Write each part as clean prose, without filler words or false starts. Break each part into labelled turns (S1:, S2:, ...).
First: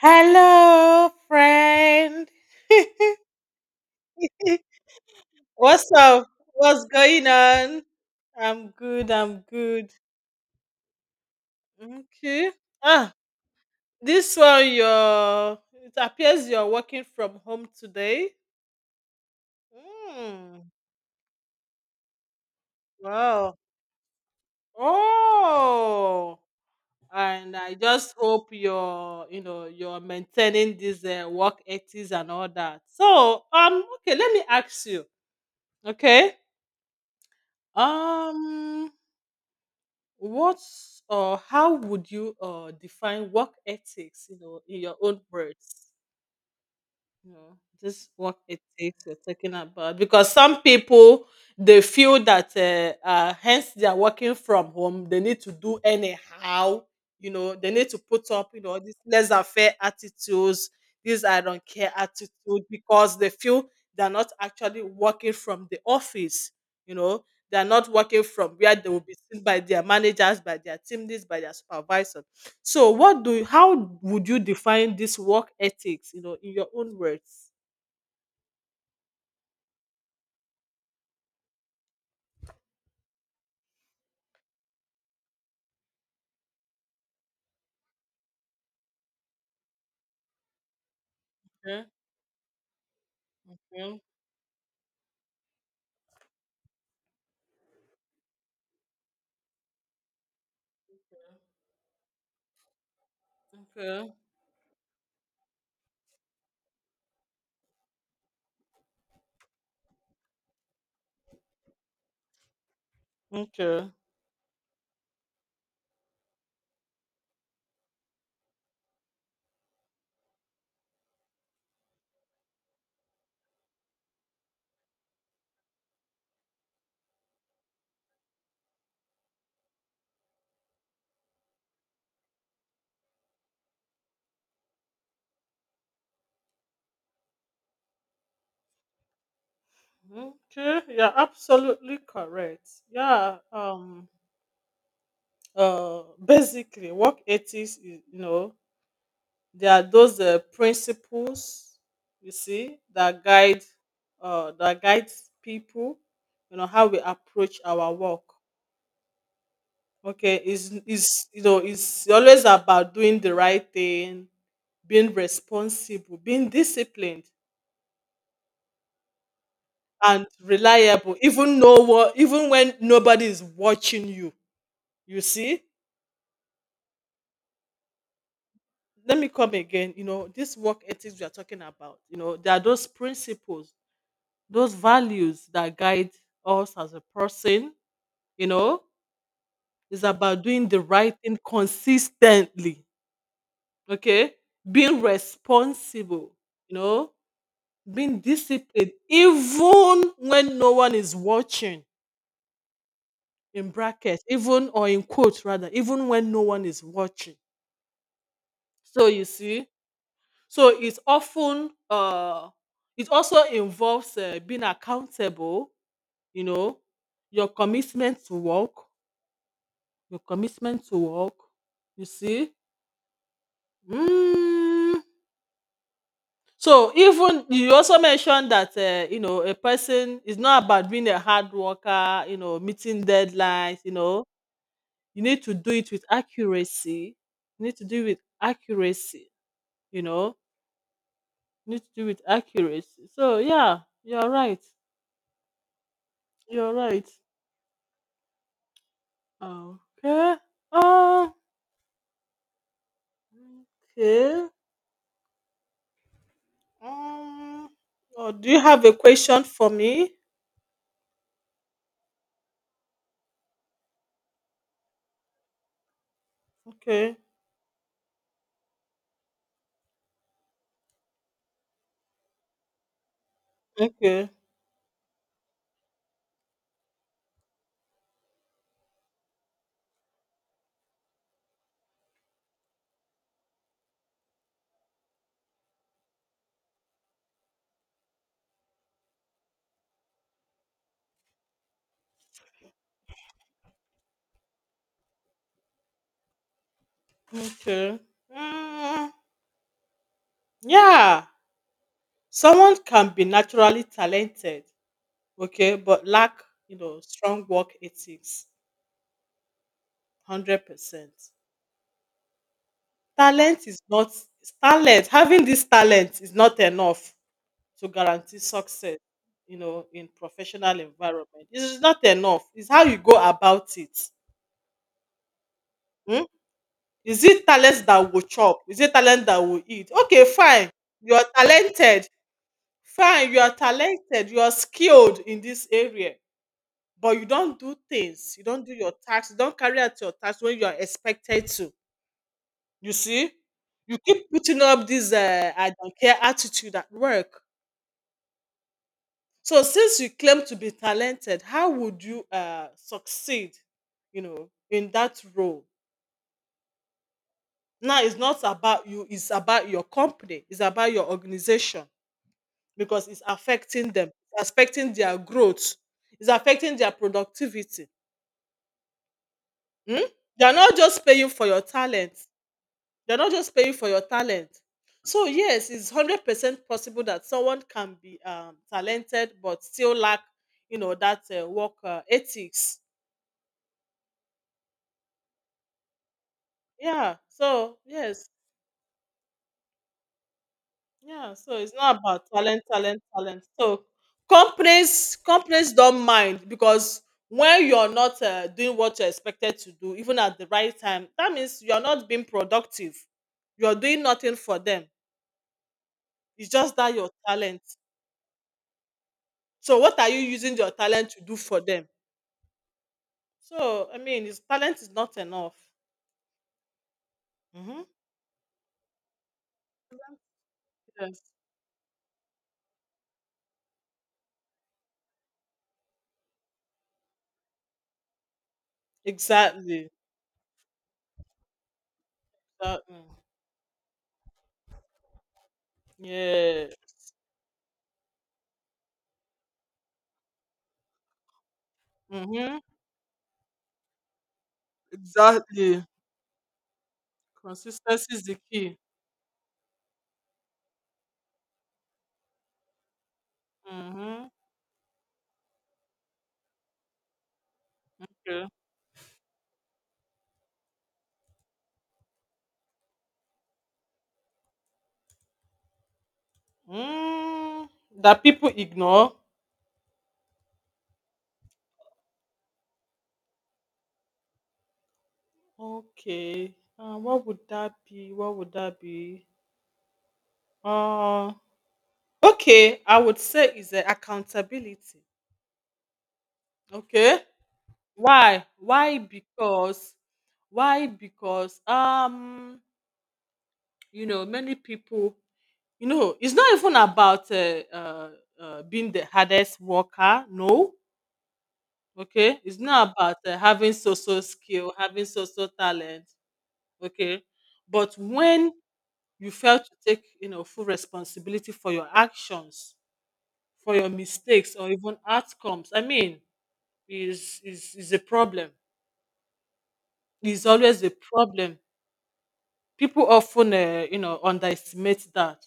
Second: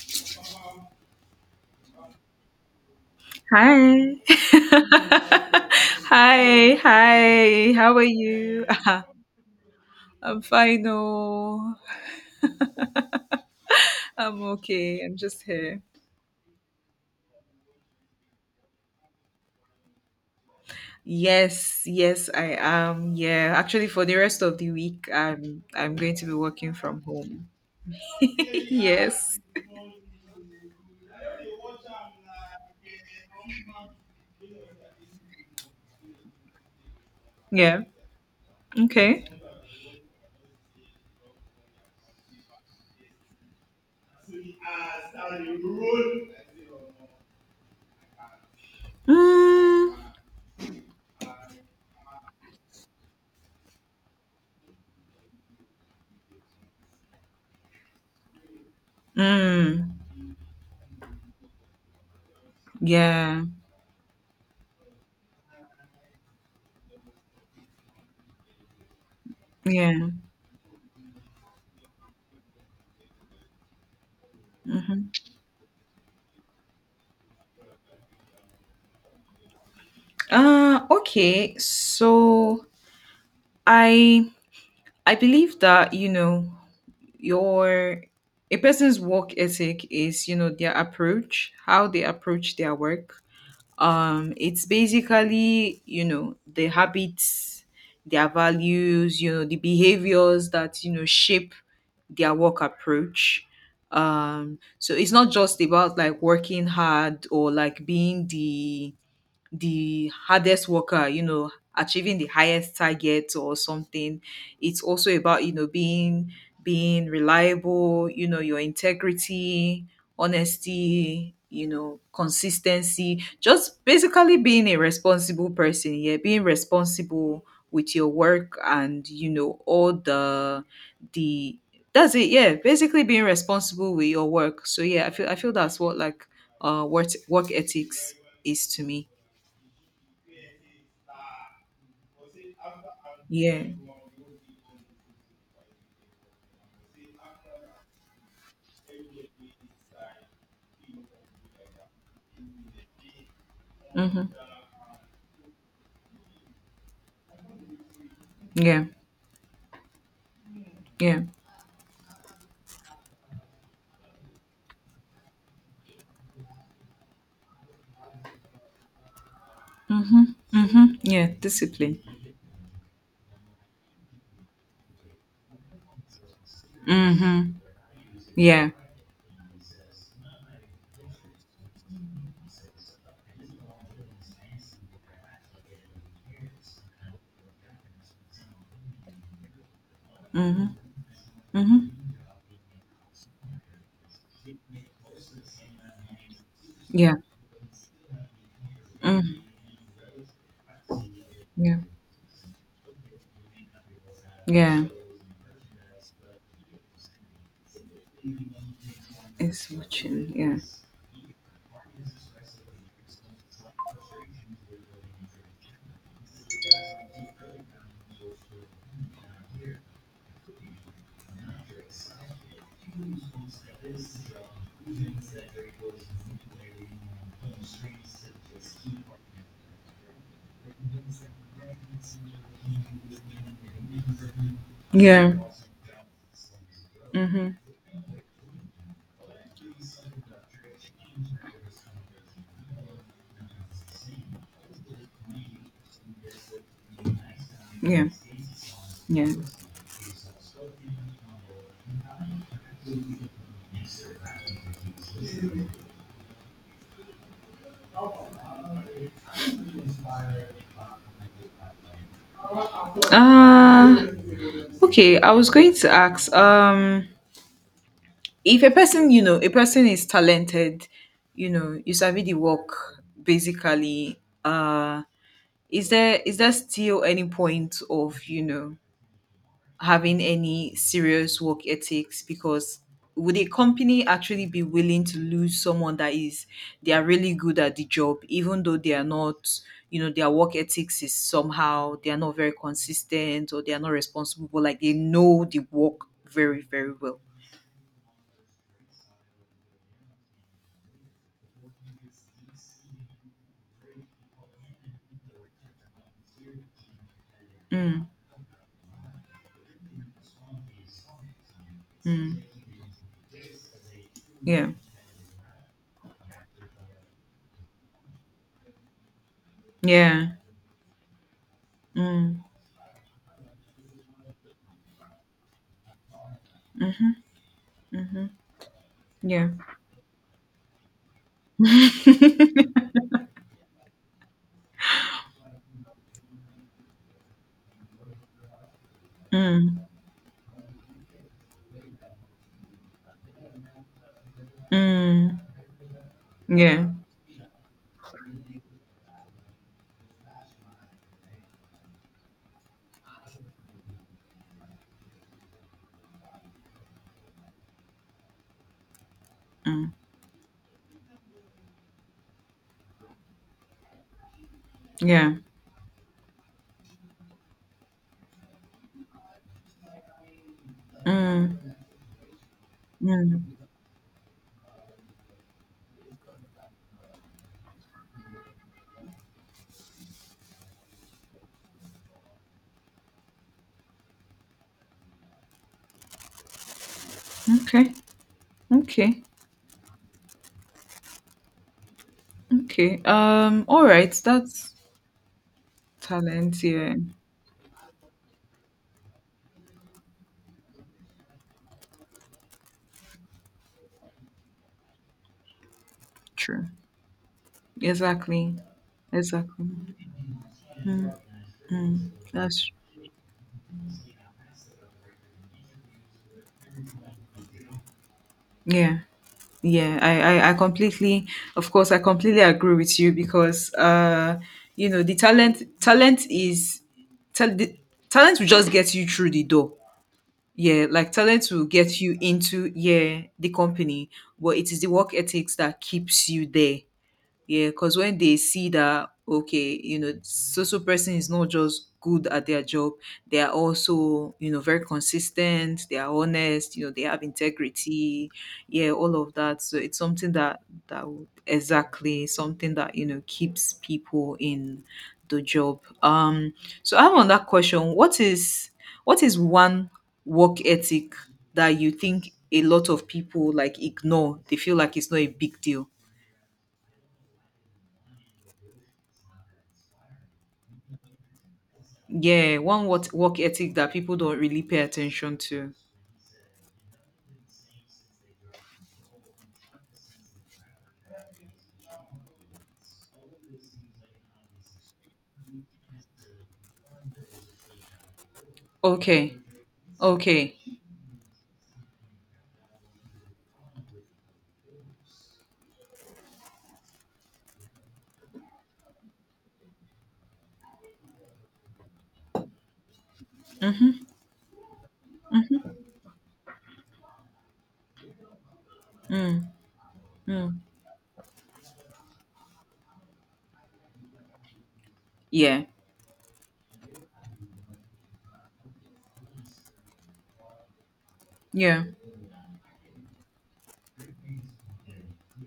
S1: Hello, friend.
S2: Hi.
S1: What's up?
S2: Hi.
S1: What's going
S2: Hi.
S1: on?
S2: How are you?
S1: I'm good. I'm good.
S2: I'm fine. Oh,
S1: Okay. Ah, this
S2: I'm
S1: one,
S2: okay. I'm just
S1: you're.
S2: here.
S1: It appears you're working from home today. Hmm.
S2: Yes, yes, I am. Yeah,
S1: Wow.
S2: actually, for the rest of the week, I'm going to be
S1: Oh,
S2: working from home.
S1: and I just hope you're,
S2: Yes.
S1: you're maintaining this work ethics and all that. So, okay, let me ask you. Okay.
S2: Yeah.
S1: Um.
S2: Okay.
S1: What's or how would you define work ethics, in your own words? No, just what it takes you're talking
S2: Mm.
S1: about. Because some people they feel that hence they are working from home, they need to do anyhow, they need to put up, these laissez-faire
S2: Mm.
S1: attitudes, these I don't care attitude, because they
S2: Yeah.
S1: feel they're not actually working from the office, you know, they're not working from where they will be seen by their
S2: Yeah.
S1: managers, by their team leads, by their supervisors. So what do you how would you define
S2: Mm-hmm.
S1: this work ethics, in your own words?
S2: Okay. So I I believe that you know your a person's work ethic is, you know, their approach,
S1: Okay,
S2: how they approach their work.
S1: okay,
S2: It's basically, you know, the habits, their values, you know, the behaviors that, you know, shape their work approach.
S1: okay,
S2: So it's not just about like working hard or like being the hardest worker, you know, achieving the highest target or
S1: okay.
S2: something. It's also about, you know, being reliable, you know, your integrity, honesty, you know, consistency, just basically being a responsible person, yeah, being responsible with your work, and you know all the that's it yeah, basically being responsible with your work. So yeah, I feel that's what like work ethics is to me.
S1: Okay, you're absolutely correct. Yeah,
S2: Yeah.
S1: um, basically, work ethics is, there are those principles, you see,
S2: Mhm.
S1: that guides people, how we approach our work.
S2: Yeah.
S1: Okay,
S2: Yeah.
S1: it's always about doing the right thing, being responsible, being disciplined and
S2: Mhm. Mhm.
S1: reliable,
S2: Yeah.
S1: even know
S2: Discipline.
S1: what even when nobody is watching you. You see?
S2: Mhm. Yeah.
S1: Let me come again. This work ethics we are talking about, there are those principles, those values that guide us as a person, you know, it's about doing
S2: Mhm.
S1: the right thing
S2: Mhm.
S1: consistently. Okay. Being responsible, you know,
S2: Yeah.
S1: being disciplined
S2: Mhm.
S1: even when no one is
S2: Yeah.
S1: watching in brackets, even
S2: Yeah.
S1: or in quotes rather, even when no one is watching. So you see,
S2: It's watching. Yeah.
S1: so it's often uh it also involves being accountable, you know, your commitment to work, your commitment to work, you see. Mm. So even you also mentioned that a person is not about being a hard worker, meeting deadlines, you
S2: Yeah.
S1: need to do it with accuracy.
S2: Mhm.
S1: You need to do it with accuracy, you know. You need to do with accuracy. So yeah, you're right. You're right.
S2: Yeah. Yeah.
S1: Okay. Uh, okay. Um, oh, do you have a question for me?
S2: Uh okay. I was going to ask.
S1: Okay.
S2: If a person, you know, a person is talented, you know, you sabi the work basically.
S1: Okay.
S2: Is there still any point of, you know, having any serious work ethics? Because would a company actually be willing to lose someone that is, they are really good at the job even though they are not, you know, their work ethics is somehow, they are not very consistent or they are not responsible, but like they know the work very, very well.
S1: Okay. Mm, yeah. Someone can be naturally talented, okay, but lack, strong work
S2: Mm,
S1: ethics, 100%.
S2: mm,
S1: Talent is not
S2: yeah,
S1: talent, having this talent is not enough to guarantee success, in
S2: yeah,
S1: professional environment. It is not
S2: mm,
S1: enough. It's how you go about it. Hmm? Is it talent that will
S2: mm-hmm,
S1: chop? Is it talent that
S2: yeah,
S1: will eat? Okay, fine. You are talented. Fine, you are talented. You are skilled in this area. But you don't do things. You don't do your tasks. You don't carry
S2: mm,
S1: out your tasks when you are expected to. You see? You keep putting up this
S2: mm,
S1: I don't care attitude
S2: yeah,
S1: at work. So since you claim to be talented, how would you succeed, in that role? Now it's not about you, it's about your
S2: mm,
S1: company, it's about your organization because it's affecting them, it's affecting their
S2: yeah,
S1: growth, it's affecting their productivity. Hmm? They are not just paying for your
S2: mm,
S1: talent. They're not just
S2: mm.
S1: paying for your talent. So yes, it's 100% possible that someone can be talented but still lack, that work ethics. Yeah. So
S2: Okay.
S1: yes,
S2: Okay.
S1: yeah. So it's not about talent,
S2: Okay.
S1: talent, talent. So
S2: All right. That's
S1: companies don't mind
S2: talent. Yeah.
S1: because when you're not doing what you're expected to do, even at the right time, that means you're not being productive. You're doing nothing for them. It's
S2: True.
S1: just that your talent.
S2: Exactly. Exactly.
S1: So what are you using your talent to do for them?
S2: Mm. That's
S1: So, I mean, his talent is not enough. Hmm.
S2: yeah. Yeah. I
S1: Yes.
S2: completely. Of course, I completely agree with you, because you know, the talent. Talent is. Tal- the, talent will just get you through the door.
S1: Exactly.
S2: Yeah, like talent will get you into,
S1: That- mm,
S2: yeah, the company, but it is the work ethics that keeps you
S1: yeah.
S2: there. Yeah, because when they see that, okay, you know, so so person is not just good at
S1: Mm-hmm.
S2: their job, they are also, you know, very consistent,
S1: Exactly.
S2: they are honest, you know, they have
S1: Consistency is
S2: integrity,
S1: the key.
S2: yeah, all of that. So it's something that that would exactly something that, you know, keeps
S1: Mm-hmm.
S2: people in the job. So I have another question. What
S1: Okay.
S2: is what is one work ethic that you think a lot of people like ignore? They feel like it's not a big deal.
S1: Mm, that people ignore.
S2: Yeah, one what work ethic that people don't really pay attention to.
S1: Okay. What would that be? What would that be? Uh, okay. I would say is the accountability. Okay. Why? Why?
S2: Okay.
S1: Because.
S2: Okay.
S1: Why? Because many people, it's not even about being the hardest worker. No, okay, it's not about having
S2: Mm,
S1: social skill, having social talent. Okay, but when you
S2: mm,
S1: fail to take
S2: mm.
S1: full responsibility for your actions, for your mistakes, or even
S2: Yeah.
S1: outcomes, I mean, is a problem. Is always a problem.
S2: Yeah.
S1: People often underestimate that.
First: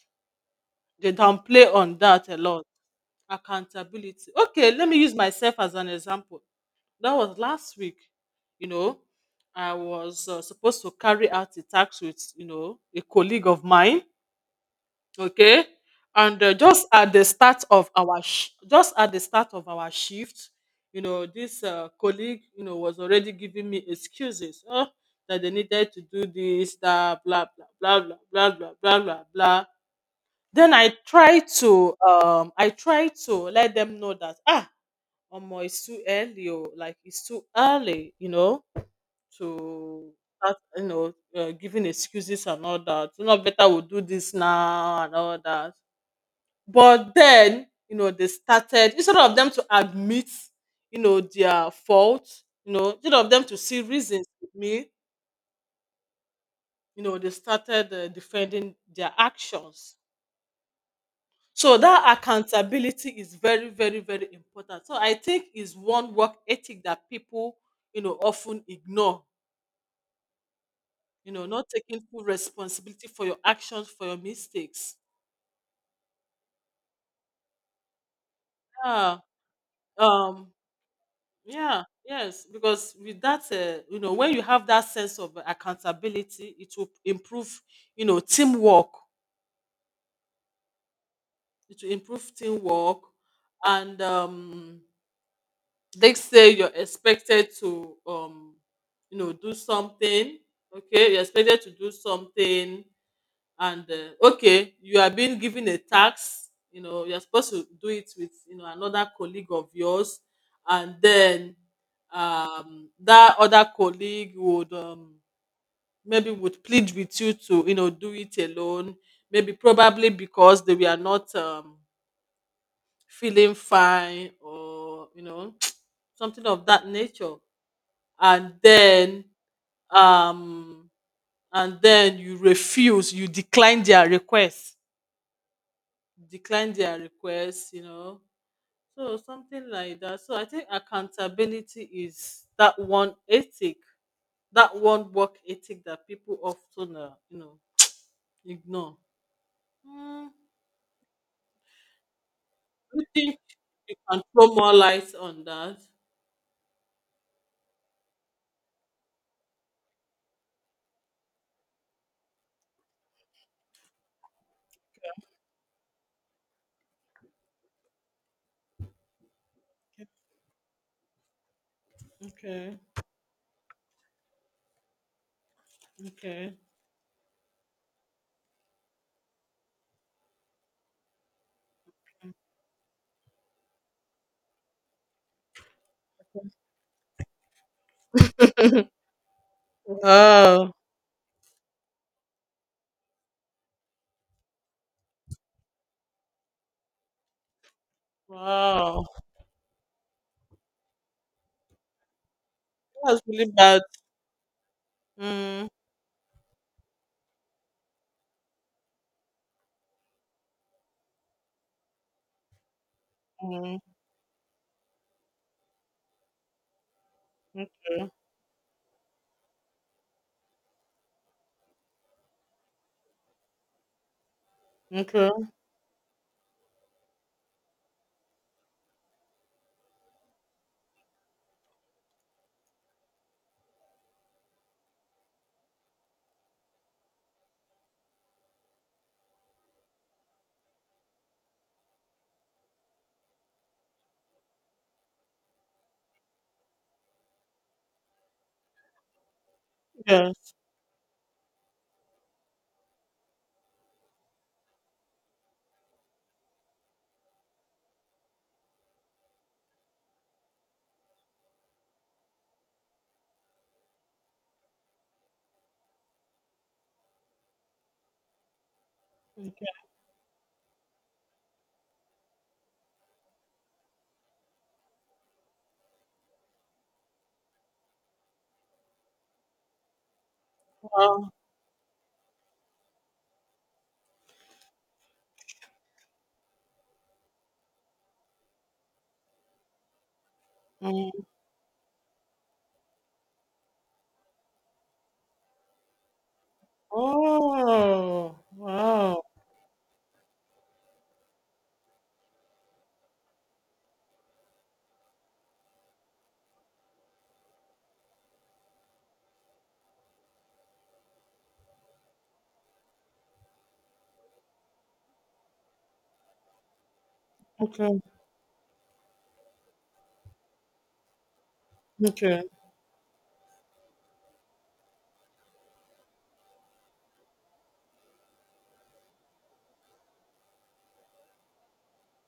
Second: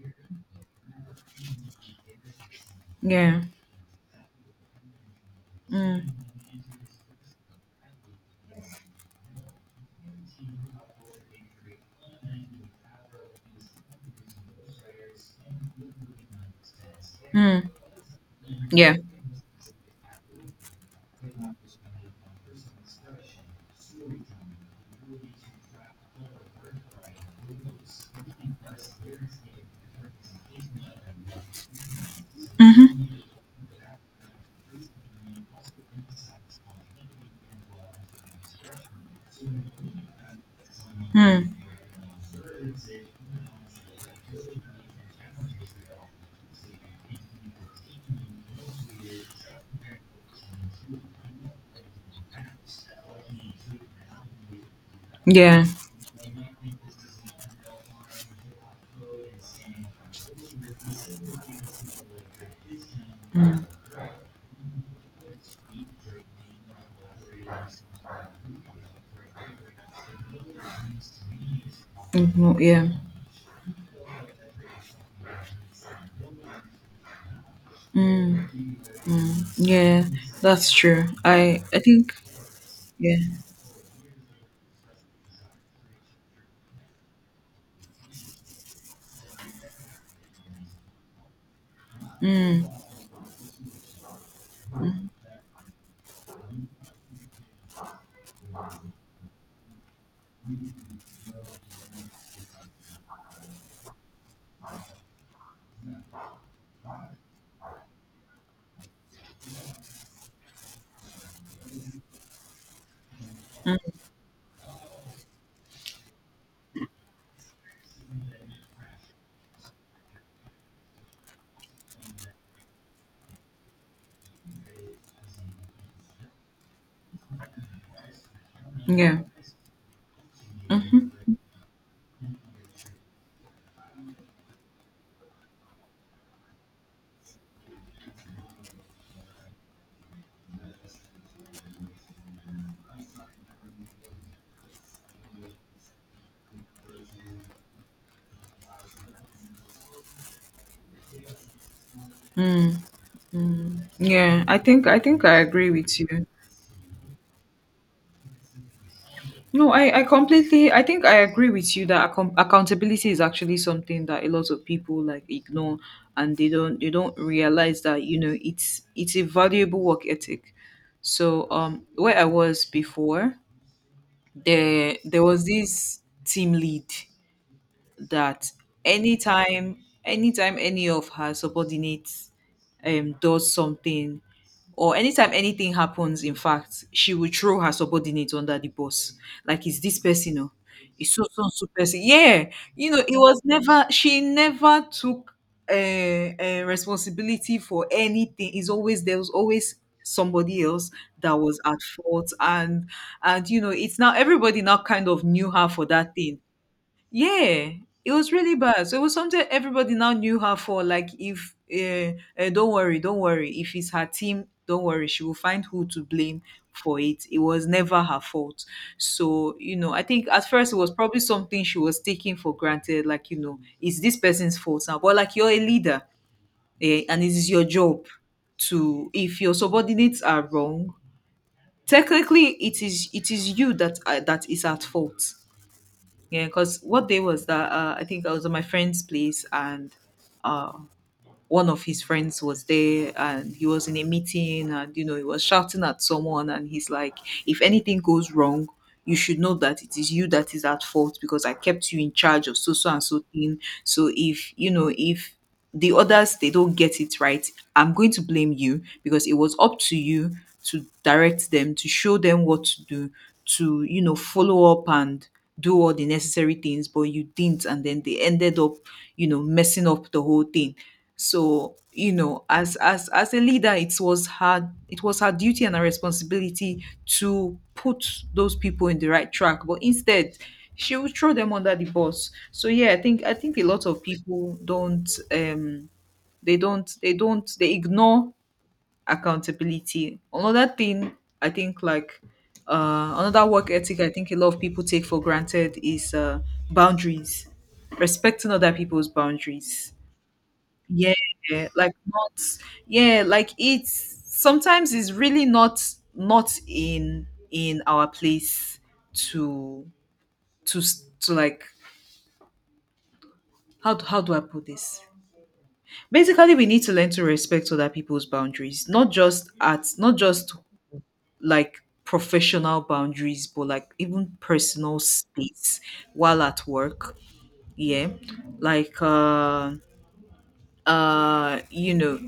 S1: They downplay on that a lot.
S2: Yeah.
S1: Accountability, okay, let me use myself as an
S2: Mm,
S1: example. That was last week. you know I was supposed to carry out a task with a colleague of mine. Okay. And
S2: mm.
S1: just
S2: Yeah.
S1: at the start of our shift, this colleague, was already giving me excuses. Oh, that they needed to do this, that, blah blah blah blah blah blah blah blah blah. Then i try to um i try
S2: Mm-hmm.
S1: to let them know that, Omo, it's too early. Oh. Like it's too early, to start,
S2: Mm.
S1: giving excuses and all that. Better we'll do this now and all that. But then, they started instead of them to admit, their fault. Instead of them to see reasons with me,
S2: Yeah.
S1: they started defending their actions. So that accountability is
S2: Mm.
S1: very, very, very important. So I think is one work ethic that people often ignore, not taking full
S2: Mm, no, yeah.
S1: responsibility for your actions, for your mistakes.
S2: Mm.
S1: Yeah.
S2: Yeah.
S1: Um,
S2: That's true. I
S1: yeah,
S2: think
S1: yes, because
S2: yeah.
S1: with that, when you have that sense of accountability, it will improve, teamwork. It will improve
S2: Mm.
S1: teamwork, and they say you're expected to, do something. Okay, you're expected to do something and okay you are being given a tax, you're supposed to do it with another colleague of yours, and then that other colleague would maybe would plead with you to do it alone, maybe probably because they were not feeling fine, or something of that nature, and
S2: Yeah.
S1: then um and then you refuse, you decline their requests. So something like that. So I think accountability is that one ethic, that one work ethic that people often, ignore. Mm,
S2: Mm.
S1: you think you can
S2: Yeah.
S1: throw
S2: I
S1: more
S2: think I
S1: light
S2: think I
S1: on
S2: agree
S1: that?
S2: with you. No, I completely, I think I agree with you that accountability is actually something that a lot of people like ignore, and they don't, they don't realize that, you know, it's a valuable work ethic. So where I was
S1: Okay,
S2: before, there was this team
S1: okay.
S2: lead that anytime, anytime any of her subordinates does something, or anytime anything happens, in fact, she will throw her subordinates under the bus. Like, it's this person, oh,
S1: Wow,
S2: it's so so so person. Yeah, you know, it was never, she never took responsibility for anything. It's always,
S1: wow,
S2: there was always somebody else that was at fault.
S1: that's really
S2: And you know,
S1: bad.
S2: it's now everybody now kind of knew
S1: Mm,
S2: her for that thing. Yeah, it was really bad. So it was something everybody now knew her for. Like, if don't worry, don't worry. If
S1: mm,
S2: it's her team, don't worry. She will find who to blame for it. It
S1: mm,
S2: was never her fault. So you know, I think at first it was probably something she was taking for granted. Like, you know, it's this person's fault now. But
S1: okay,
S2: like, you're a leader, eh, and it is your job to, if your subordinates are wrong. Technically, it is you that that is at fault. Yeah, because what day was that? I think I was at my friend's place, and uh, one of his friends was there, and he was in a meeting, and you know, he was shouting at someone, and he's like, if anything goes wrong, you should know that it is you
S1: yes.
S2: that is at fault, because I kept you in charge of so so and so thing. So if, you know, if the others, they don't get it right, I'm going to blame you, because it was up to you to direct them, to show them what to do, to, you know, follow up and do all the necessary things, but you didn't, and then they ended up, you know, messing up the whole thing. So you know, as as a leader, it was her duty and her responsibility to put those people in the right track, but instead she would
S1: Wow.
S2: throw them under the bus. So yeah, I think a lot of people don't um, they don't they ignore accountability. Another thing
S1: Mm.
S2: I think like, another work ethic I think a lot of people take for granted is boundaries,
S1: Oh,
S2: respecting other people's
S1: wow.
S2: boundaries. Yeah, like not, yeah, like it's sometimes it's really not not in in our place to to like, how do I put this? Basically, we need to learn to respect other
S1: Okay,
S2: people's boundaries, not just at, not just like
S1: okay.
S2: professional boundaries, but like even personal space while at work. Yeah, like you know,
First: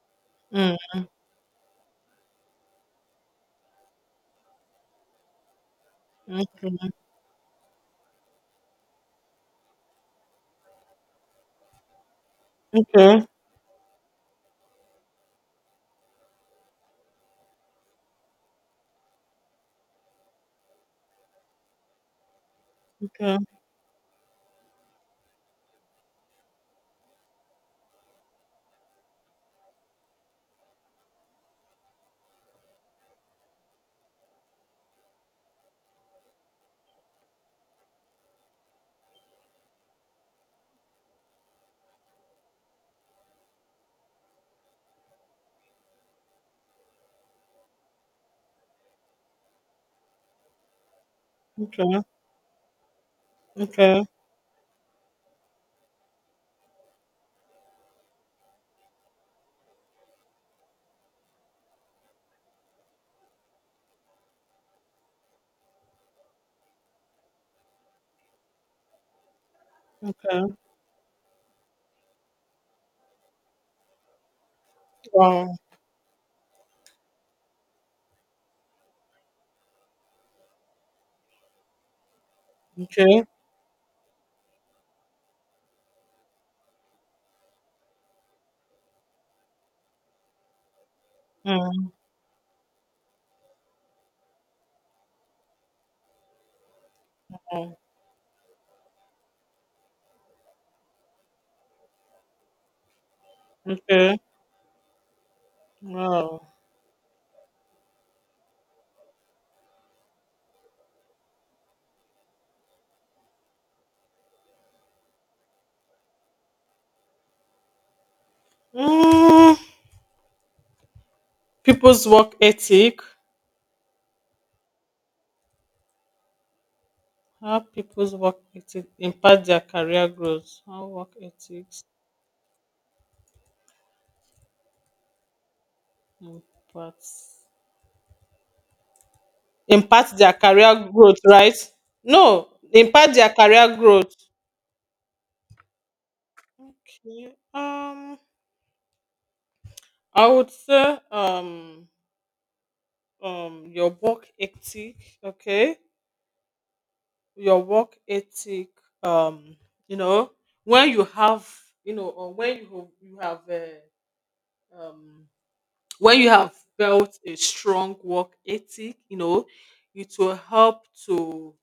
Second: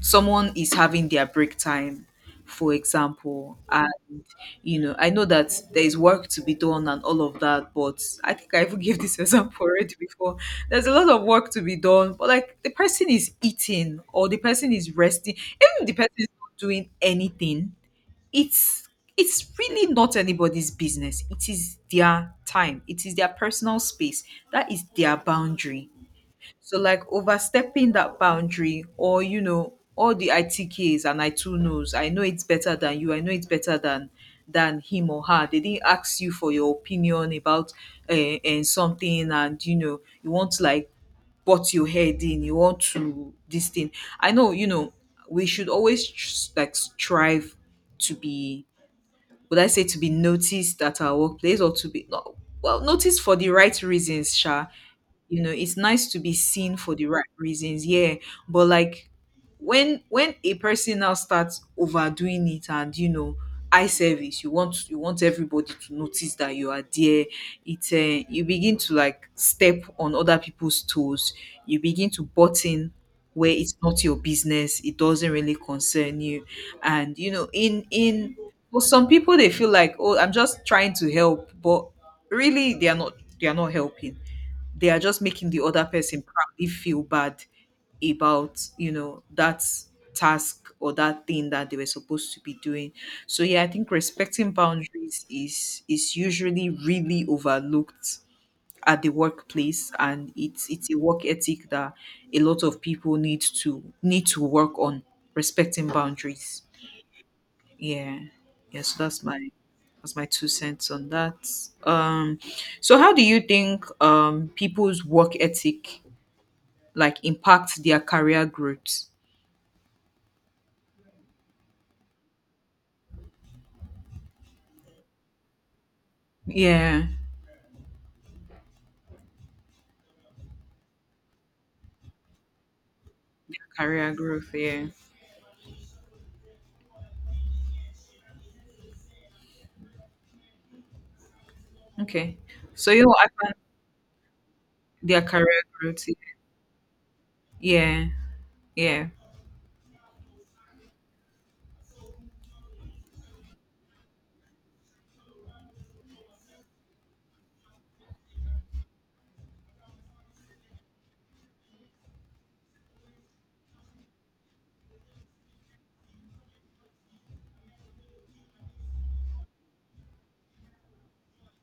S2: someone is having their break time, for example, and you know, I know that there is work
S1: Mm.
S2: to be done and all of that, but I think I even gave this example already before. There's a lot of work to be done, but like the person
S1: Okay,
S2: is eating or the person is resting, even if the person is not doing anything, it's it's really not anybody's business. It is their time, it is their
S1: okay,
S2: personal space, that is their boundary. So like overstepping that boundary, or you know, all the ITKs and I too knows, I know it's better than you, I know it's better than him or her. They didn't ask you for your opinion about and something, and you know, you want to like butt your head in, you want to this thing. I know, you know, we should always like strive to be, would I say, to be noticed at our workplace, or to
S1: okay,
S2: be well noticed for the right
S1: okay,
S2: reasons, Sha. You know, it's nice to be seen for the right reasons, yeah. But like, when a person now starts overdoing it, and you know, eye service, you want everybody to notice that you are there, it you begin to like step on other
S1: okay.
S2: people's toes, you begin to butt in where it's not your business, it doesn't really
S1: Wow.
S2: concern you. And you know, in, for some people, they feel like, oh, I'm just trying to help, but really they are not,
S1: Okay.
S2: they are not helping, they are just making the other person probably feel bad about, you know, that task or that thing that they were
S1: Mm,
S2: supposed to be doing. So yeah, I think respecting boundaries is usually really overlooked at the workplace, and it's a work ethic that a lot of people need to
S1: okay.
S2: need to work on. Respecting
S1: Wow.
S2: boundaries, yeah, yeah. So that's my, that's my two cents on that. Um, so how do you think people's work ethic like impact their career growth?
S1: Mm, people's work ethic.
S2: Yeah,
S1: How people's work ethic impact their career growth. How work ethics
S2: career growth. Yeah.
S1: impacts impact their career growth, right?
S2: Okay.
S1: No,
S2: So you
S1: impact
S2: know, I
S1: their
S2: can,
S1: career growth.
S2: their career growth.
S1: Okay.
S2: Yeah. Yeah.
S1: I would say your work ethic. Okay, your work ethic, um you know when you have, or when you have um when you have built a strong work ethic, it will help to,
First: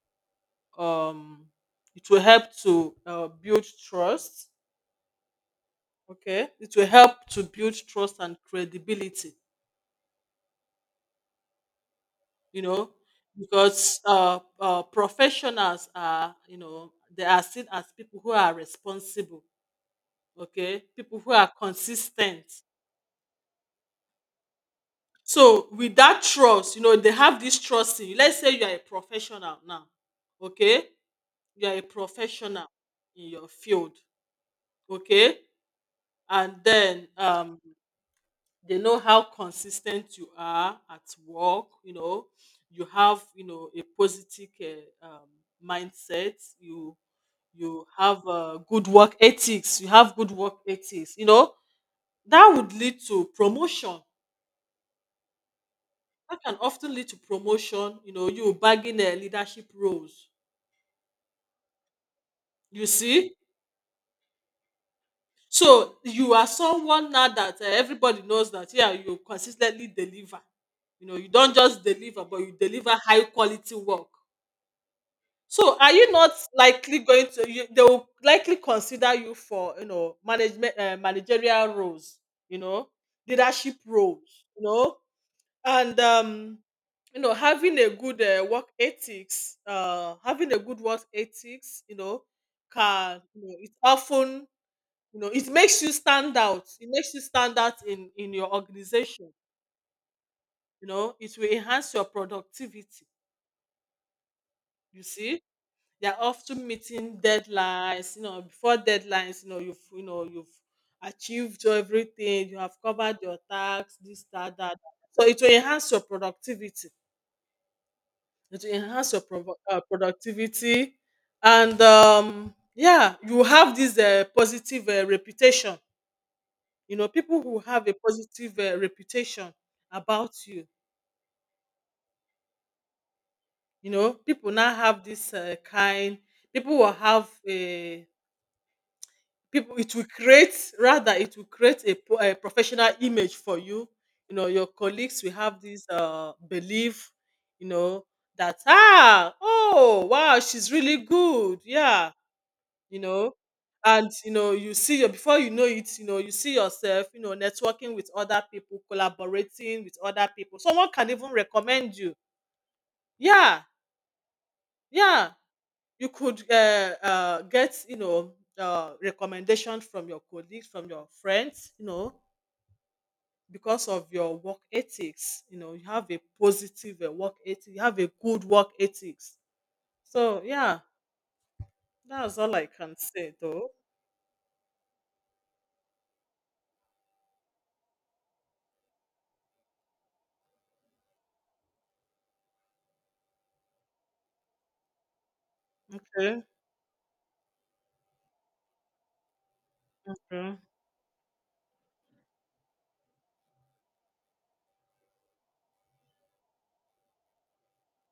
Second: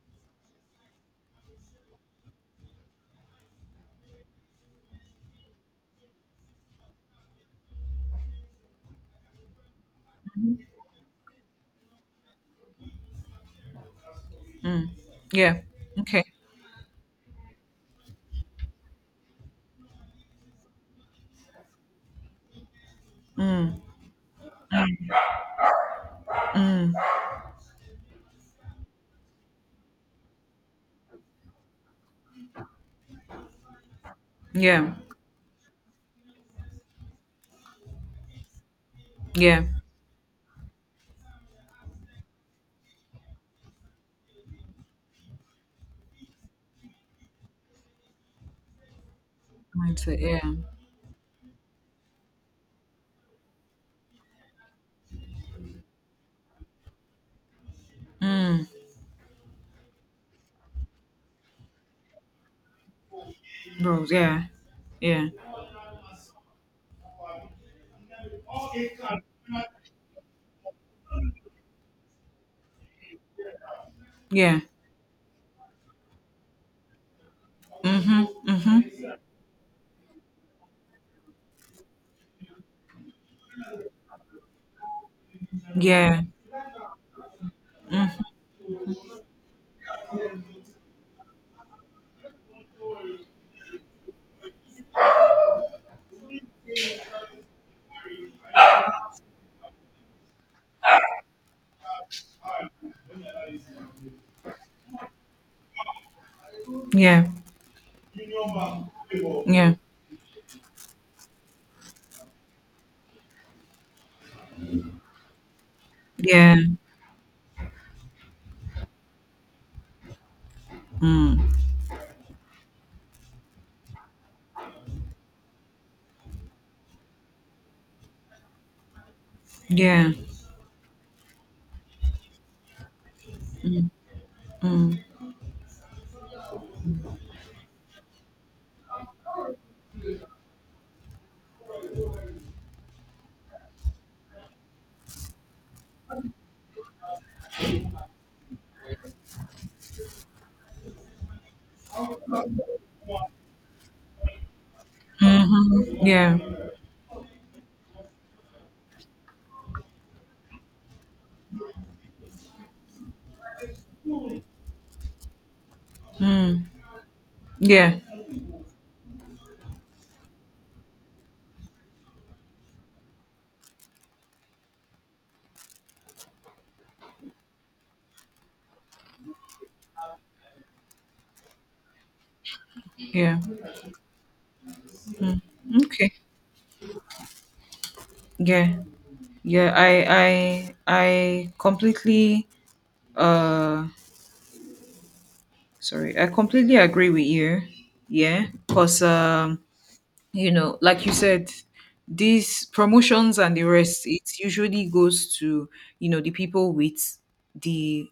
S1: um it will help to build trust. Okay, it will help to build trust and credibility, you know because
S2: Mm. Yeah.
S1: professionals
S2: Okay.
S1: are, they are seen as people who are responsible, okay, people who are consistent.
S2: Mm.
S1: So with that trust,
S2: Mm.
S1: they have this trust in you. Let's say you are a professional now, okay. You are a professional in your field,
S2: Yeah.
S1: okay. And then they know how
S2: Yeah.
S1: consistent you are at work, you have, a positive uh, um, mindset. you you have good work ethics, you have
S2: Mindset.
S1: good
S2: Yeah.
S1: work ethics, that would lead to promotion. That can often lead to promotion, you
S2: Mm.
S1: bagging leadership roles. You see?
S2: Bro. Yeah. Yeah.
S1: So you are someone now that everybody knows that, yeah, you consistently deliver. You don't just deliver, but you deliver high quality work.
S2: Yeah.
S1: So are you not likely going to, they will
S2: Mhm.
S1: likely
S2: Mhm.
S1: consider you for, management, managerial roles, you know, leadership roles, you know? And
S2: Yeah.
S1: having a good work ethics, having a good work ethics, can, it often, it makes you stand out. It makes you stand out in your organization. It will enhance your productivity. You see, they're often meeting
S2: Yeah.
S1: deadlines, before deadlines.
S2: Yeah.
S1: You've, you've achieved everything, you have covered your tasks, this, that, that, so it will enhance your
S2: Yeah.
S1: productivity. It will enhance your productivity.
S2: Mm.
S1: And yeah, you have this positive reputation. People who have a positive reputation
S2: Yeah.
S1: about you, you
S2: Mm.
S1: know people now
S2: Mm.
S1: have this kind, people will have a, people, it will create, rather it will create a, a professional image for you. You know Your colleagues will have this belief, you know that, ah, oh wow, she's really good, yeah. you know and you see your, before you know
S2: Mhm.
S1: it, you
S2: Yeah.
S1: see yourself, networking with other people, collaborating with other people, someone can even recommend you. Yeah, yeah, you could
S2: Mm.
S1: get,
S2: Yeah.
S1: recommendation from your colleagues, from your friends, because of your work ethics. You have a positive work ethic, you have a good work ethics. So yeah, that's all I can say
S2: Yeah.
S1: though.
S2: Okay. Yeah. Yeah, I completely uh sorry, I
S1: Okay,
S2: completely agree with you. Yeah, because you
S1: okay,
S2: know, like you said, these promotions and the rest, it usually goes to, you know, the people with the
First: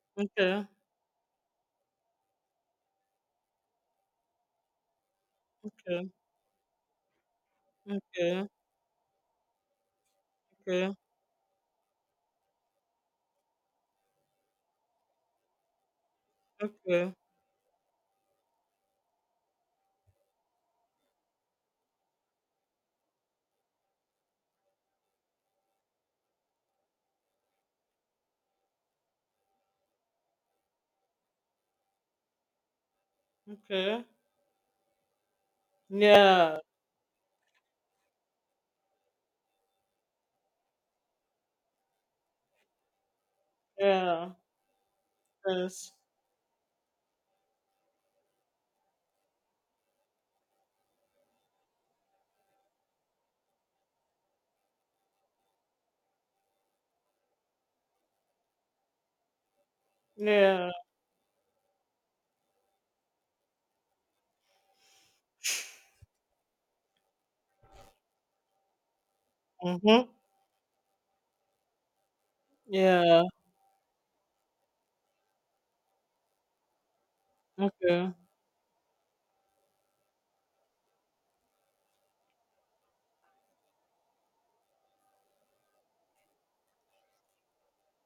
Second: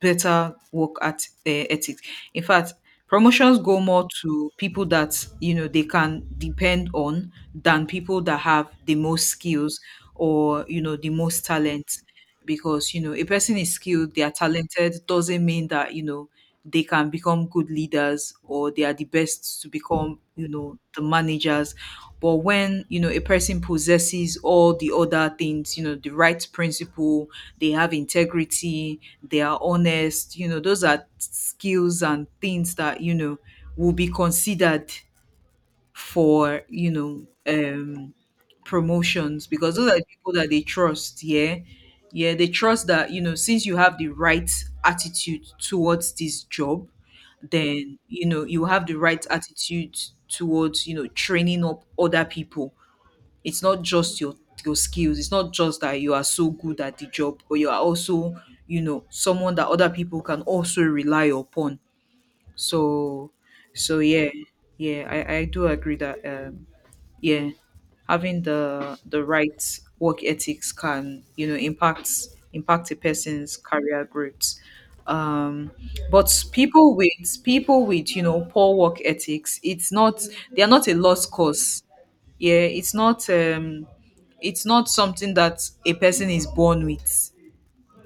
S2: better
S1: okay,
S2: work at ethics. In fact, promotions go more to people that, you know, they
S1: okay,
S2: can depend on than people that
S1: okay.
S2: have the most skills, or, you
S1: Okay,
S2: know, the most talent. Because you know a person is skilled, they are talented doesn't mean that, you know, they can
S1: okay,
S2: become good leaders or they are the best to become, you know, the managers. But when you know a person possesses all the other things, you know, the right principle, they have integrity, they are honest, you know, those are skills and things that, you know, will
S1: okay.
S2: be considered
S1: Yeah,
S2: for, you know, um promotions, because those are the people that they trust. Yeah, yeah, they trust that, you know, since you have the
S1: yeah,
S2: right attitude
S1: yes.
S2: towards this job, then, you know, you have the right attitude towards, you know, training up other people. It's not just your skills, it's not just that you are so good at the job, but you are also, you know, someone that other people can
S1: Yeah.
S2: also rely upon. So so yeah yeah, I do agree that, um yeah having the right
S1: Mm-hmm.
S2: work ethics can, you know, impact a
S1: Yeah.
S2: person's career growth. um but people with people
S1: Okay.
S2: with, you know, poor work ethics, it's not, they are not a lost cause. Yeah, it's not, it's not something that a person is born with.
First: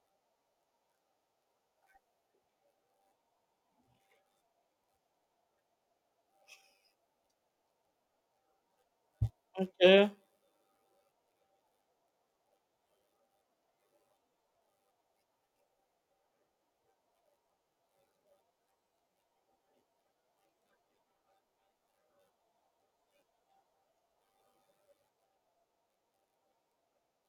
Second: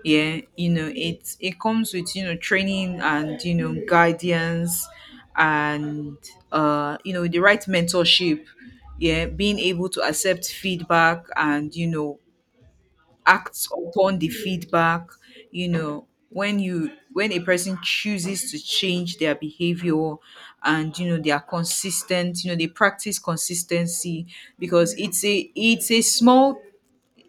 S2: Yeah, you know, it comes with, you know, training and, you know, guidance, and you know, the right mentorship. Yeah, being able to
S1: Okay.
S2: accept feedback and, you know, act upon the feedback. You know, when you, when a person chooses to change their behavior and, you know, they are consistent, you know, they practice consistency, because it's a, it's a small,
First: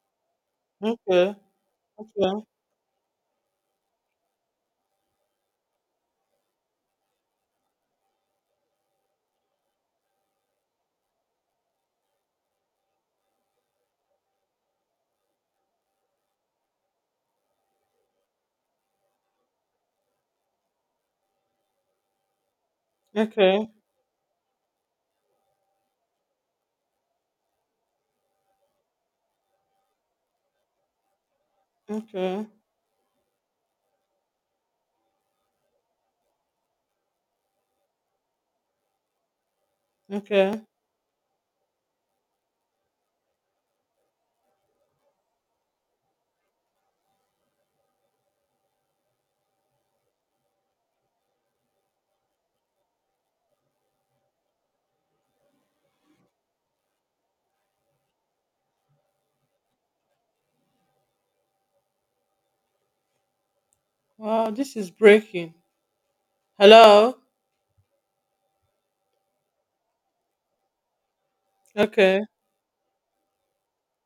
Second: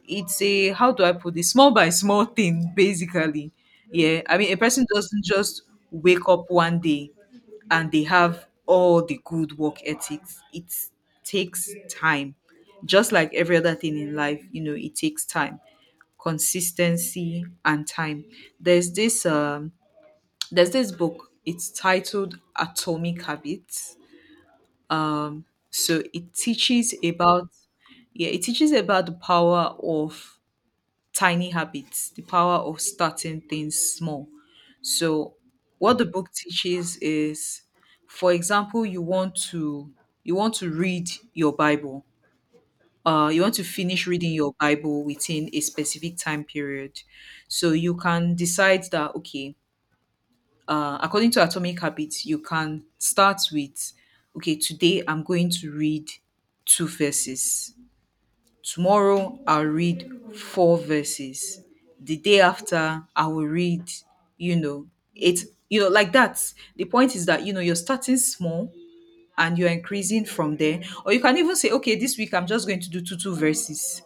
S2: it's a, how do I put
S1: Okay.
S2: this, small by small
S1: Okay.
S2: thing basically. Yeah, I mean a person doesn't just wake up one day and they have all the good work ethics. It takes time, just like every other thing in life. You know, it takes time, consistency, and time. There's this um, there's this book. It's titled Atomic
S1: Okay.
S2: Habits. Um, so it teaches about, yeah, it teaches about the power of tiny habits, the
S1: Okay.
S2: power of starting things small. So, what the book teaches is, for example, you want
S1: Okay.
S2: to read your Bible. You want to finish reading your Bible within a specific time period. So you can decide that, okay, according to Atomic Habits, you can start with, okay, today I'm going to read two verses. Tomorrow I'll read four verses. The day after I will read,
S1: Wow,
S2: you
S1: this
S2: know,
S1: is
S2: it's,
S1: breaking.
S2: you know, like that. The point
S1: Hello?
S2: is that, you know, you're starting small and you're increasing from there. Or you can even say, okay, this
S1: Okay.
S2: week I'm just going to do two verses,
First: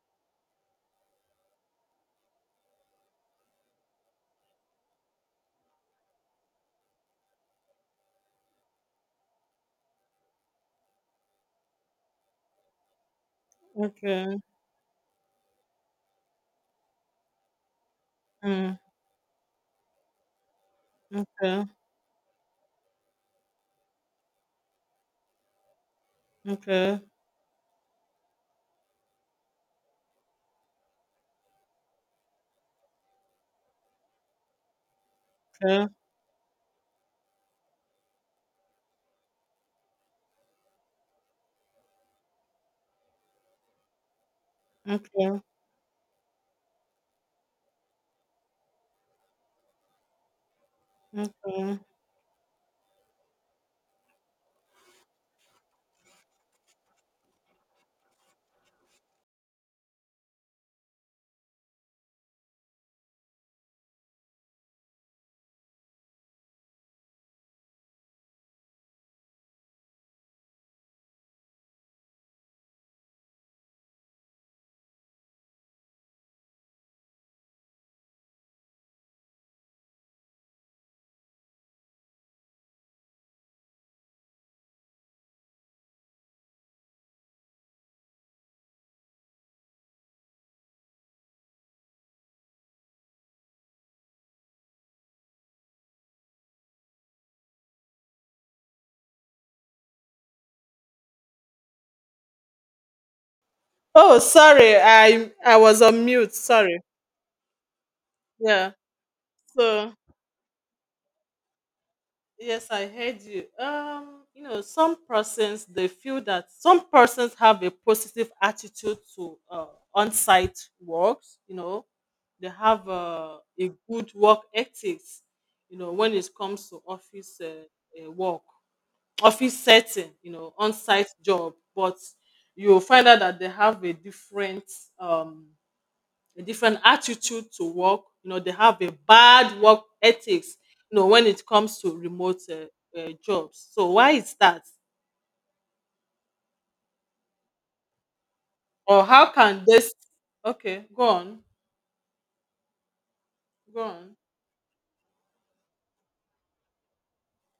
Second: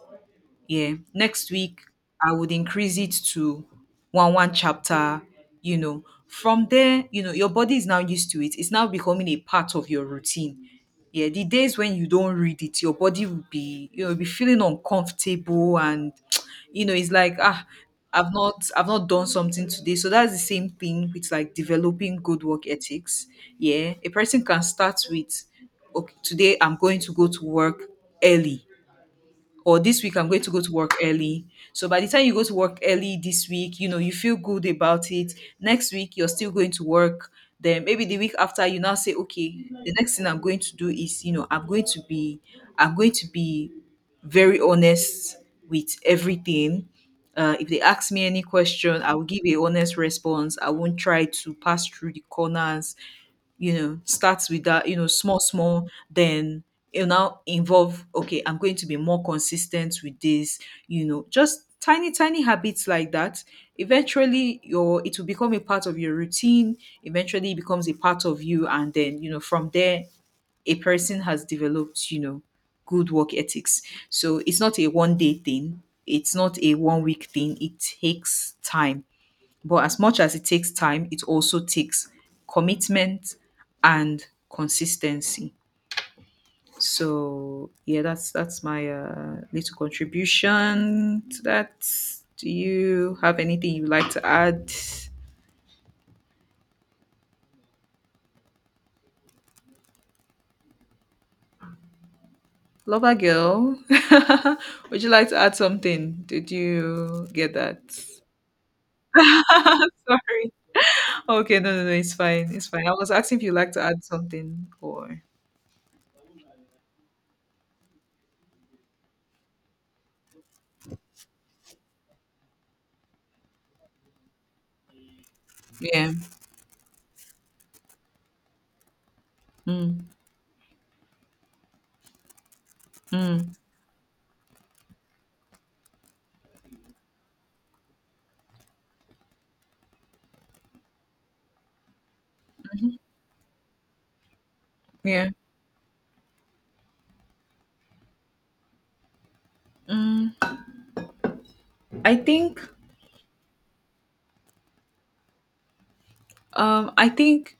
S2: yeah, next week I would increase it to one chapter. You know, from there, you know, your body is now used to it, it's now becoming a part of your routine. Yeah, the days when you don't read it, your body will be, you know, be
S1: Okay.
S2: feeling uncomfortable and you know, it's like, ah,
S1: Mm.
S2: I've not done something today. So that's the same thing with like
S1: Okay.
S2: developing good work ethics. Yeah, a person can start with, okay, today I'm
S1: Okay.
S2: going to go to work early, or this week I'm going to go to work early. So by the time you go to work early this week, you know, you feel good about it.
S1: Okay.
S2: Next week, you're still going to work. Then maybe the week after, you now say, okay, the next thing I'm going to do is, you know, I'm going to be very honest
S1: Okay.
S2: with everything. If they ask me any question, I will give a honest response. I won't try to
S1: Okay.
S2: pass through the corners. You know, starts with that, you know, small small, then it will now involve, okay, I'm going to be more consistent with this. You know, just tiny tiny habits like that, eventually your it will become a part of your routine. Eventually it becomes a part of you, and then, you know, from there a person has developed, you know, good work ethics. So it's not a one day thing, it's not a one week thing, it takes time. But as much as it takes time, it also takes commitment and consistency. So yeah, that's my little contribution to that. Do you have anything you'd like to add? Lover girl,
S1: Oh, sorry.
S2: would you like
S1: I
S2: to add
S1: I was on
S2: something?
S1: mute.
S2: Did
S1: Sorry.
S2: you get that?
S1: Yeah. So,
S2: Sorry. Okay, no, no, no, it's fine.
S1: yes,
S2: It's
S1: I
S2: fine. I was
S1: heard
S2: asking if
S1: you.
S2: you'd like to add something
S1: Some
S2: or.
S1: persons they feel that some persons have a positive attitude to on-site works. You know, they have a good work ethics. You know,
S2: Yeah.
S1: when it comes to office work, office
S2: Mm.
S1: setting, on-site job, but you will find out that they
S2: Mm.
S1: have um a different attitude to work. They have a bad work ethics, when it comes to remote jobs. So why is that?
S2: Yeah.
S1: Or how can this?
S2: Mm.
S1: Okay, go on,
S2: I think.
S1: go on.
S2: I think,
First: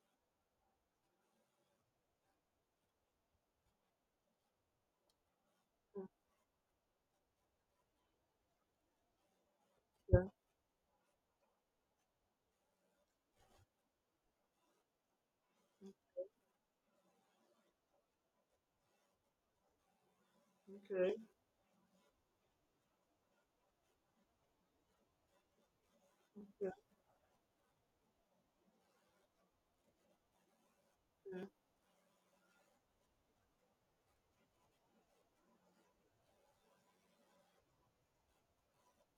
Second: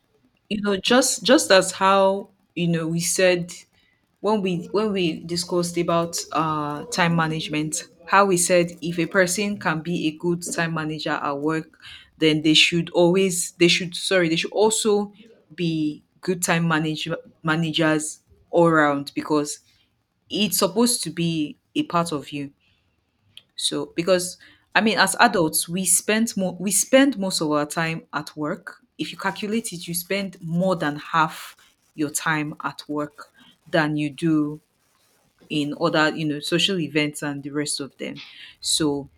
S2: you know, just as how, you know, we said when we, discussed about time management, how we said if a person can be a good time manager at work, then they should, sorry, they should also be good time managers all around, because it's supposed to
S1: Okay,
S2: be a part of you. So because, I mean, as adults,
S1: yeah,
S2: we spend most of our time at work. If you calculate it, you spend more than
S1: yeah,
S2: half your time at work than you do in other, you know, social events and the rest of them. So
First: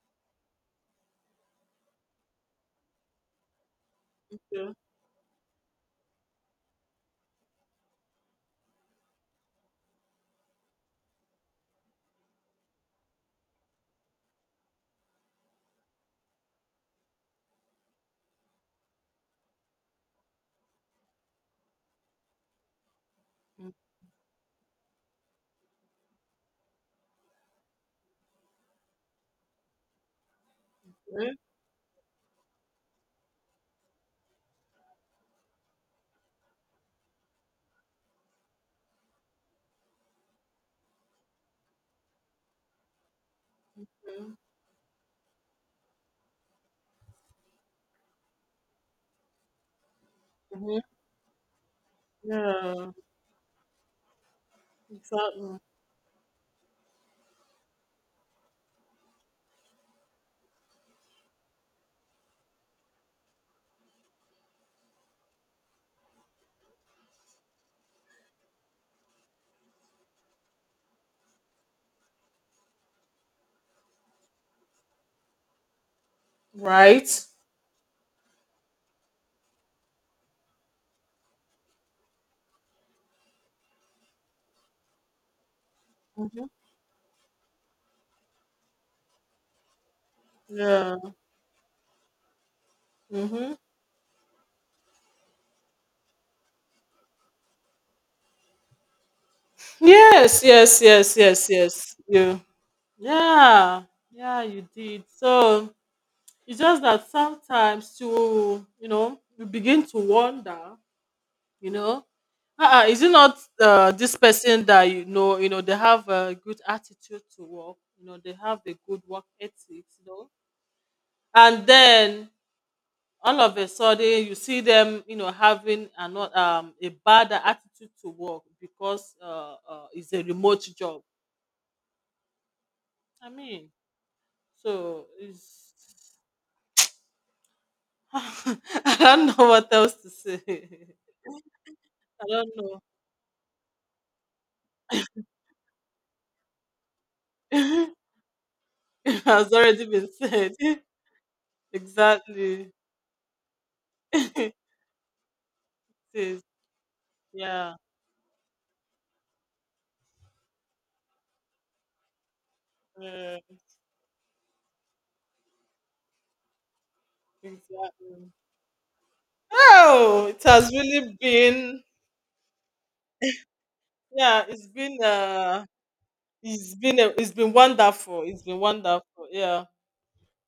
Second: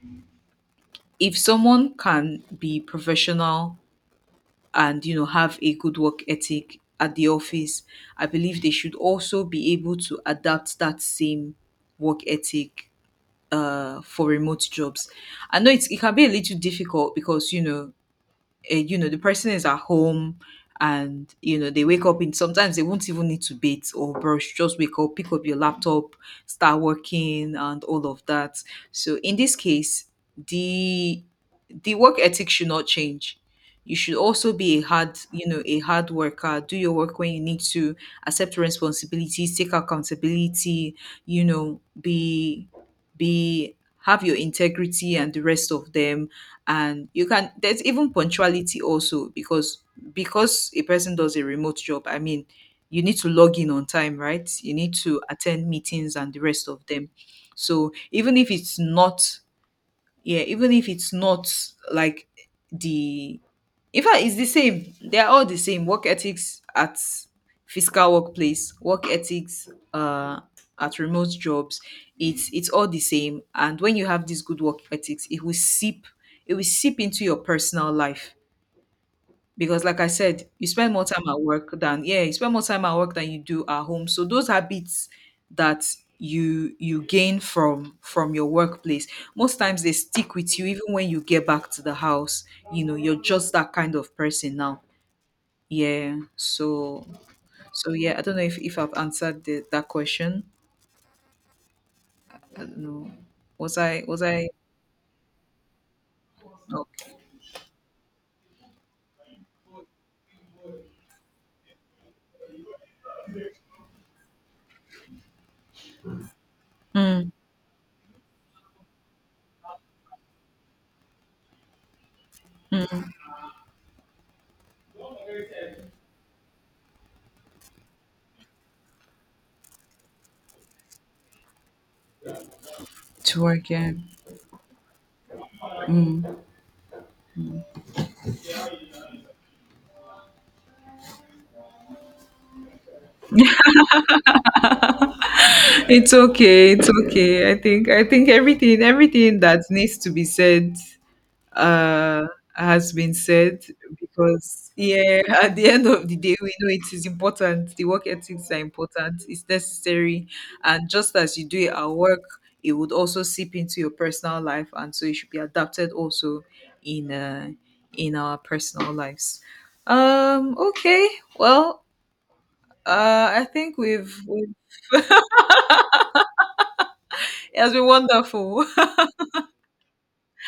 S2: if someone can be professional
S1: yeah.
S2: and, you know, have a good work ethic at the office, I believe they should also be able to adapt that same work ethic for remote jobs. I know it's, it can be a little difficult because, you know, you know the person is at home, and you know they wake up in, sometimes they won't even need to bathe or brush, just wake up, pick up your laptop, start working and all of that. So in this case, the
S1: Okay.
S2: the work ethic should not change. You should also be a hard you know, a hard worker, do your work when you need to, accept responsibilities, take accountability, you know, be have your integrity and the rest of them. And you can, there's even punctuality also, because
S1: Mhm,
S2: a person does a remote job, I mean,
S1: yeah,
S2: you need to log in on time, right? You need to
S1: exactly.
S2: attend meetings and the rest of them. So even if it's not, yeah, even if it's not like the, in fact, it's the same, they're all the same work ethics at physical workplace, work ethics at remote jobs, it's all the same. And when you have this good work ethics, it will seep
S1: Right.
S2: into your personal life, because like I said, you spend more time at work than yeah, you spend more time at work than you do at home. So those habits that
S1: Hmm.
S2: you gain from your workplace, most times they stick with you even
S1: Yeah.
S2: when you get back to the house. You know, you're
S1: Hmm.
S2: just that kind of person now, yeah. So so yeah, I don't know if I've answered the, that
S1: Yes,
S2: question.
S1: yes, yes, yes, yes.
S2: I
S1: You.
S2: don't know, was
S1: Yeah.
S2: i was
S1: Yeah,
S2: i
S1: you did. So, it's just that
S2: okay.
S1: sometimes you begin to wonder, you know, is it not this person that they have a good attitude
S2: Mm,
S1: to work, they have a good work ethics, and then all of a sudden you see them having another a bad attitude to work because it's a remote job. I
S2: to
S1: mean,
S2: work, yeah.
S1: so it's. I don't know what else to say. I don't know.
S2: It's okay. It's okay. I think, everything,
S1: Has
S2: that
S1: already
S2: needs
S1: been
S2: to be
S1: said.
S2: said uh
S1: Exactly.
S2: has been said,
S1: It
S2: because yeah, at the end of the day
S1: is.
S2: we know it is
S1: Yeah.
S2: important. The work ethics are important, it's necessary. And just as you do it at work, it would also seep
S1: Mm,
S2: into your personal life, and so it should be adapted also in uh in
S1: exactly.
S2: our personal lives.
S1: Oh, it
S2: Um,
S1: has
S2: okay.
S1: really
S2: Well,
S1: been.
S2: I think
S1: Yeah,
S2: we've,
S1: it's been. It's been. It's been
S2: it has been
S1: wonderful. It's been
S2: wonderful.
S1: wonderful. Yeah.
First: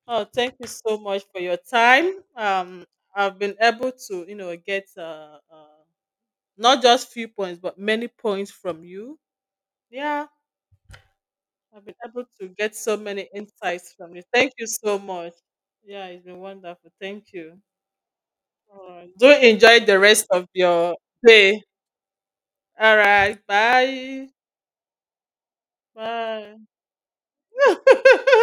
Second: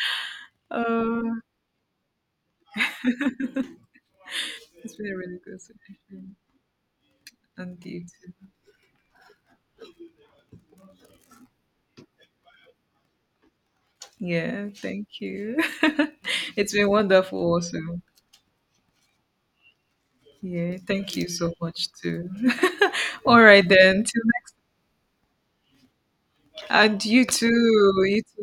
S1: Oh, thank you so much for
S2: Oh,
S1: your time. I've been able to, get
S2: it's been a really good session.
S1: not just few points, but
S2: And you
S1: many
S2: too.
S1: points from you. Yeah. I've been able to get so many insights from you. Thank you
S2: Yeah,
S1: so
S2: thank
S1: much.
S2: you.
S1: Yeah, it's been
S2: It's been
S1: wonderful. Thank
S2: wonderful
S1: you.
S2: also.
S1: All right. Do enjoy the rest of
S2: Yeah,
S1: your
S2: thank you so
S1: day.
S2: much too.
S1: All right.
S2: All right then. Till.
S1: Bye. Bye.
S2: And you too. You too,